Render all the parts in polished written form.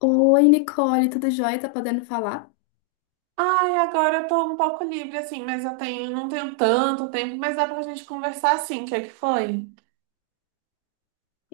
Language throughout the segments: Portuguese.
Oi, Nicole, tudo jóia? Tá podendo falar? Ai, agora eu tô um pouco livre, assim, mas eu tenho, não tenho tanto tempo, mas dá pra gente conversar assim, o que é que foi?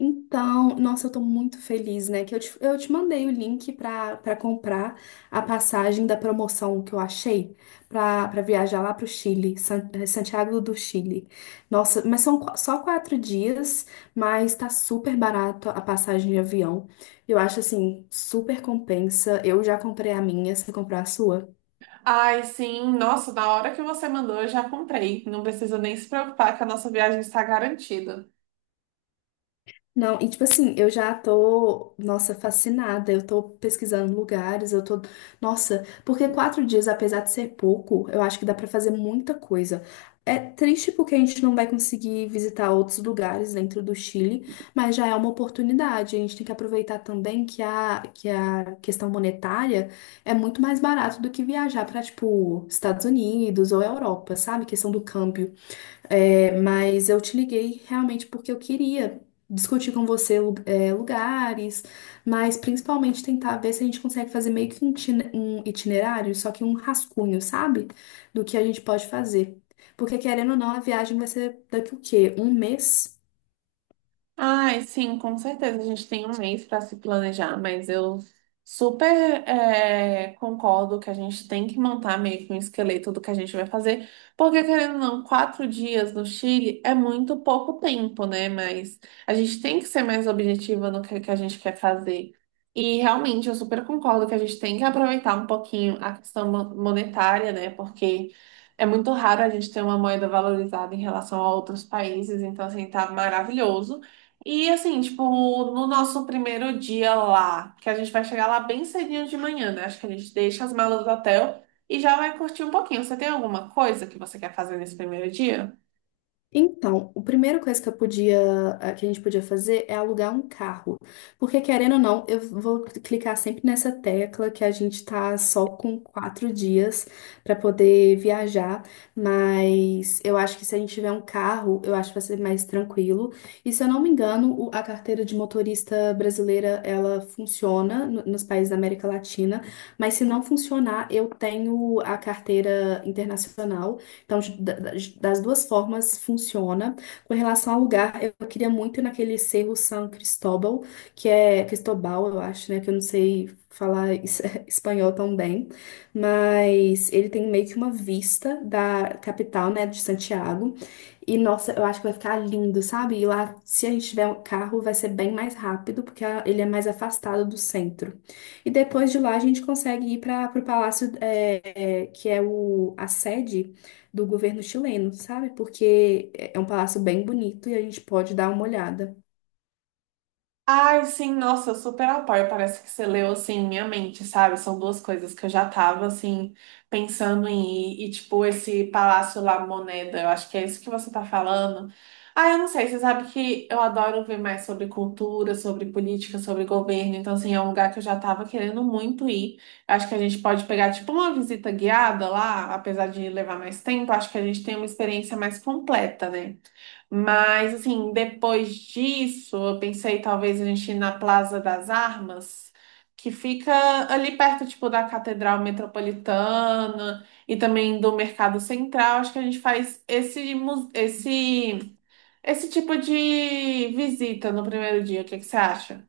Então, nossa, eu tô muito feliz, né? Que eu te mandei o link pra comprar a passagem da promoção que eu achei pra viajar lá pro Chile, Santiago do Chile. Nossa, mas só quatro dias, mas tá super barato a passagem de avião. Eu acho assim, super compensa. Eu já comprei a minha, você comprou a sua? Ai, sim, nossa, na hora que você mandou, eu já comprei. Não precisa nem se preocupar que a nossa viagem está garantida. Não, e tipo assim, eu já tô, nossa, fascinada. Eu tô pesquisando lugares, eu tô, nossa, porque quatro dias, apesar de ser pouco, eu acho que dá pra fazer muita coisa. É triste porque a gente não vai conseguir visitar outros lugares dentro do Chile, mas já é uma oportunidade. A gente tem que aproveitar também que a questão monetária é muito mais barato do que viajar pra, tipo, Estados Unidos ou Europa, sabe? Questão do câmbio. É, mas eu te liguei realmente porque eu queria discutir com você lugares, mas principalmente tentar ver se a gente consegue fazer meio que um itinerário, só que um rascunho, sabe? Do que a gente pode fazer. Porque querendo ou não, a viagem vai ser daqui o quê? Um mês? Ai, sim, com certeza. A gente tem um mês para se planejar, mas eu super concordo que a gente tem que montar meio que um esqueleto do que a gente vai fazer, porque querendo ou não, 4 dias no Chile é muito pouco tempo, né? Mas a gente tem que ser mais objetiva no que a gente quer fazer. E realmente eu super concordo que a gente tem que aproveitar um pouquinho a questão monetária, né? Porque é muito raro a gente ter uma moeda valorizada em relação a outros países, então assim, tá maravilhoso. E assim, tipo, no nosso primeiro dia lá, que a gente vai chegar lá bem cedinho de manhã, né? Acho que a gente deixa as malas do hotel e já vai curtir um pouquinho. Você tem alguma coisa que você quer fazer nesse primeiro dia? Então, a primeira coisa que eu podia, que a gente podia fazer é alugar um carro. Porque, querendo ou não, eu vou clicar sempre nessa tecla que a gente tá só com quatro dias para poder viajar. Mas eu acho que se a gente tiver um carro, eu acho que vai ser mais tranquilo. E se eu não me engano, a carteira de motorista brasileira, ela funciona nos países da América Latina. Mas se não funcionar, eu tenho a carteira internacional. Então, das duas formas funciona. Com relação ao lugar, eu queria muito ir naquele Cerro San Cristóbal, que é Cristobal, eu acho, né? Que eu não sei falar espanhol tão bem, mas ele tem meio que uma vista da capital, né, de Santiago. E nossa, eu acho que vai ficar lindo, sabe? E lá, se a gente tiver um carro, vai ser bem mais rápido, porque ele é mais afastado do centro. E depois de lá, a gente consegue ir para o palácio, que é a sede do governo chileno, sabe? Porque é um palácio bem bonito e a gente pode dar uma olhada. Ai, sim, nossa, super ao par. Parece que você leu assim minha mente, sabe? São duas coisas que eu já tava assim pensando em ir. E tipo, esse Palácio La Moneda, eu acho que é isso que você tá falando. Ah, eu não sei, você sabe que eu adoro ver mais sobre cultura, sobre política, sobre governo. Então, assim, é um lugar que eu já tava querendo muito ir. Acho que a gente pode pegar tipo uma visita guiada lá, apesar de levar mais tempo, acho que a gente tem uma experiência mais completa, né? Mas, assim, depois disso, eu pensei talvez a gente ir na Plaza das Armas, que fica ali perto, tipo, da Catedral Metropolitana e também do Mercado Central. Acho que a gente faz esse tipo de visita no primeiro dia. O que que você acha?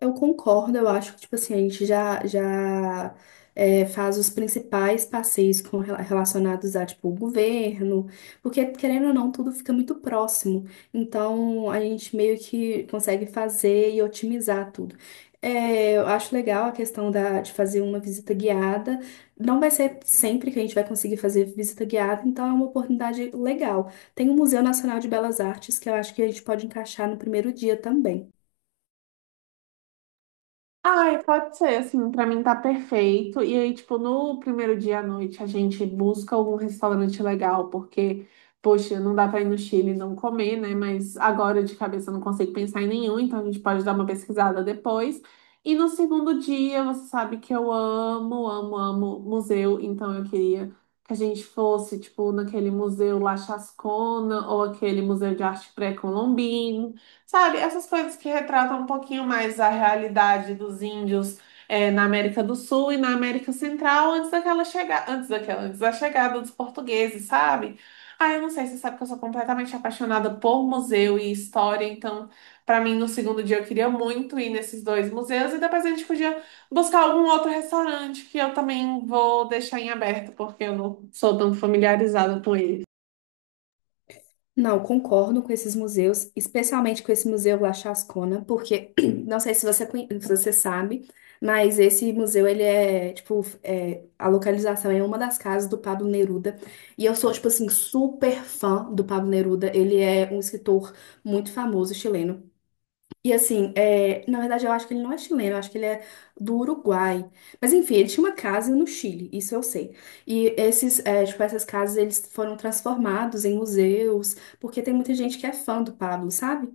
Eu concordo, eu acho que, tipo assim, a gente já, faz os principais passeios com, relacionados a, tipo, o governo, porque, querendo ou não, tudo fica muito próximo. Então, a gente meio que consegue fazer e otimizar tudo. É, eu acho legal a questão de fazer uma visita guiada. Não vai ser sempre que a gente vai conseguir fazer visita guiada, então é uma oportunidade legal. Tem o Museu Nacional de Belas Artes, que eu acho que a gente pode encaixar no primeiro dia também. Ai, pode ser, assim, pra mim tá perfeito. E aí, tipo, no primeiro dia à noite a gente busca algum restaurante legal, porque, poxa, não dá pra ir no Chile e não comer, né? Mas agora de cabeça eu não consigo pensar em nenhum, então a gente pode dar uma pesquisada depois. E no segundo dia, você sabe que eu amo, amo, amo museu, então eu queria que a gente fosse, tipo, naquele museu lá Chascona ou aquele museu de arte pré-colombino. Sabe, essas coisas que retratam um pouquinho mais a realidade dos índios na América do Sul e na América Central antes daquela chega... antes daquela, antes da chegada dos portugueses, sabe? Ah, eu não sei, você sabe que eu sou completamente apaixonada por museu e história, então, para mim, no segundo dia eu queria muito ir nesses dois museus e depois a gente podia buscar algum outro restaurante que eu também vou deixar em aberto, porque eu não sou tão familiarizada com ele. Não, concordo com esses museus, especialmente com esse Museu La Chascona, porque não sei se se você sabe, mas esse museu, ele é, tipo, é, a localização é uma das casas do Pablo Neruda, e eu sou, tipo assim, super fã do Pablo Neruda, ele é um escritor muito famoso chileno. E assim, na verdade eu acho que ele não é chileno, eu acho que ele é do Uruguai. Mas enfim, ele tinha uma casa no Chile, isso eu sei. E esses, essas casas eles foram transformados em museus, porque tem muita gente que é fã do Pablo, sabe?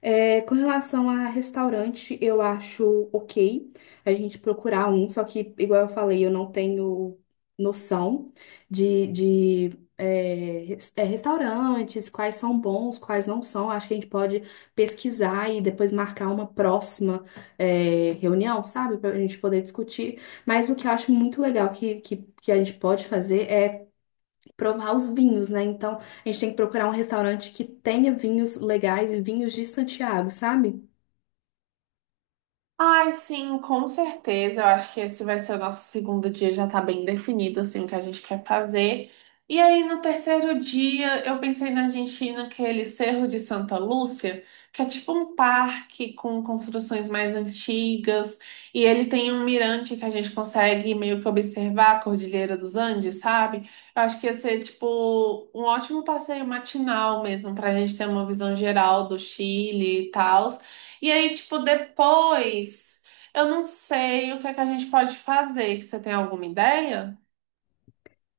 É, com relação a restaurante, eu acho ok a gente procurar um, só que, igual eu falei, eu não tenho noção de é, res- é, restaurantes, quais são bons, quais não são. Acho que a gente pode pesquisar e depois marcar uma próxima reunião, sabe? Para a gente poder discutir. Mas o que eu acho muito legal que a gente pode fazer é provar os vinhos, né? Então, a gente tem que procurar um restaurante que tenha vinhos legais e vinhos de Santiago, sabe? Ai, sim, com certeza. Eu acho que esse vai ser o nosso segundo dia, já tá bem definido, assim, o que a gente quer fazer. E aí, no terceiro dia, eu pensei na gente ir naquele Cerro de Santa Lúcia, que é tipo um parque com construções mais antigas, e ele tem um mirante que a gente consegue meio que observar a Cordilheira dos Andes, sabe? Eu acho que ia ser, tipo, um ótimo passeio matinal mesmo, pra gente ter uma visão geral do Chile e tal. E aí, tipo, depois, eu não sei o que é que a gente pode fazer. Que você tem alguma ideia?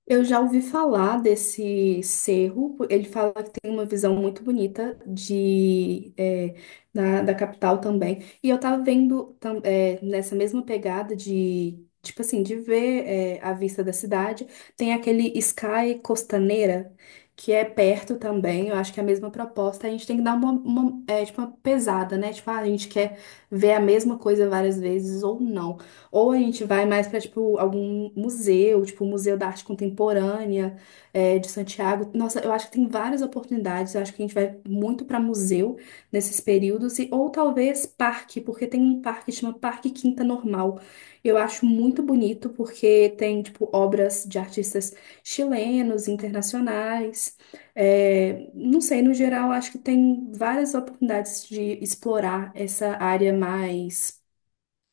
Eu já ouvi falar desse cerro. Ele fala que tem uma visão muito bonita de, é, da capital também. E eu tava vendo nessa mesma pegada de, tipo assim, de ver, é, a vista da cidade. Tem aquele Sky Costaneira, que é perto também. Eu acho que é a mesma proposta. A gente tem que dar uma pesada, né? Tipo, ah, a gente quer ver a mesma coisa várias vezes ou não. Ou a gente vai mais para, tipo, algum museu, tipo, o Museu da Arte Contemporânea, é, de Santiago. Nossa, eu acho que tem várias oportunidades. Eu acho que a gente vai muito para museu nesses períodos. E, ou talvez parque, porque tem um parque que chama Parque Quinta Normal. Eu acho muito bonito, porque tem, tipo, obras de artistas chilenos, internacionais. É, não sei, no geral, acho que tem várias oportunidades de explorar essa área mais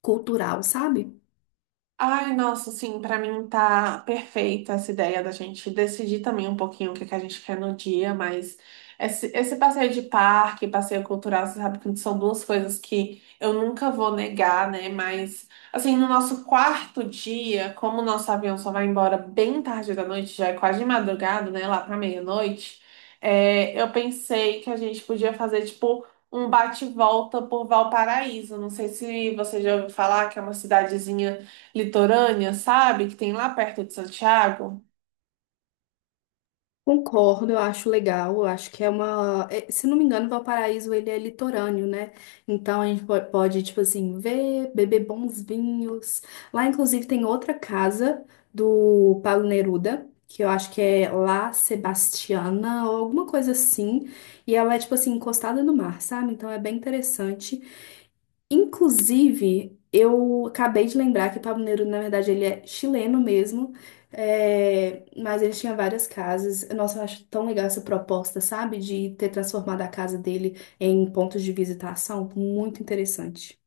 cultural, sabe? Ai, nossa, sim, pra mim tá perfeita essa ideia da gente decidir também um pouquinho o que que a gente quer no dia, mas esse passeio de parque, passeio cultural, você sabe que são duas coisas que eu nunca vou negar, né? Mas, assim, no nosso quarto dia, como o nosso avião só vai embora bem tarde da noite, já é quase de madrugada, né? Lá pra meia-noite, eu pensei que a gente podia fazer, tipo, um bate-volta por Valparaíso. Não sei se você já ouviu falar que é uma cidadezinha litorânea, sabe? Que tem lá perto de Santiago. Concordo, eu acho legal, eu acho que é se não me engano, Valparaíso ele é litorâneo, né? Então a gente pode, tipo assim, ver, beber bons vinhos. Lá inclusive tem outra casa do Paulo Neruda, que eu acho que é La Sebastiana ou alguma coisa assim, e ela é tipo assim encostada no mar, sabe? Então é bem interessante. Inclusive, eu acabei de lembrar que Pablo Neruda, na verdade, ele é chileno mesmo, é, mas ele tinha várias casas. Nossa, eu acho tão legal essa proposta, sabe? De ter transformado a casa dele em pontos de visitação. Muito interessante.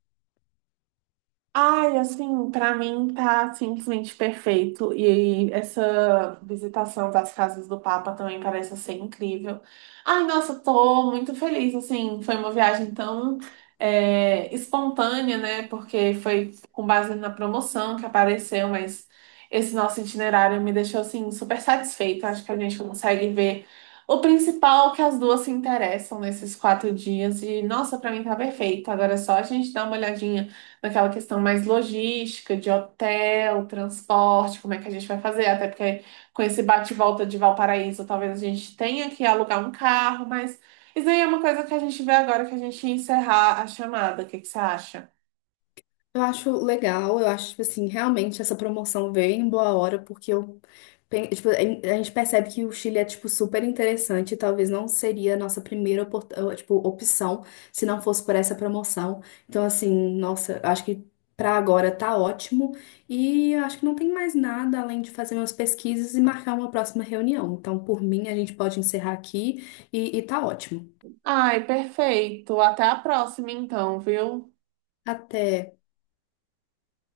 Ai, assim, pra mim tá simplesmente perfeito. E essa visitação das casas do Papa também parece ser incrível. Ai, nossa, tô muito feliz, assim, foi uma viagem tão espontânea, né? Porque foi com base na promoção que apareceu, mas esse nosso itinerário me deixou, assim, super satisfeita. Acho que a gente consegue ver o principal que as duas se interessam nesses 4 dias. E, nossa, pra mim tá perfeito. Agora é só a gente dar uma olhadinha aquela questão mais logística, de hotel, transporte, como é que a gente vai fazer? Até porque com esse bate e volta de Valparaíso, talvez a gente tenha que alugar um carro, mas isso aí é uma coisa que a gente vê agora que a gente ia encerrar a chamada. O que que você acha? Eu acho legal, eu acho, tipo assim, realmente essa promoção veio em boa hora, porque eu, a gente percebe que o Chile é, tipo, super interessante, e talvez não seria a nossa primeira, opção se não fosse por essa promoção. Então, assim, nossa, eu acho que pra agora tá ótimo, e eu acho que não tem mais nada além de fazer umas pesquisas e marcar uma próxima reunião. Então, por mim, a gente pode encerrar aqui e tá ótimo. Ai, perfeito. Até a próxima, então, viu? Até.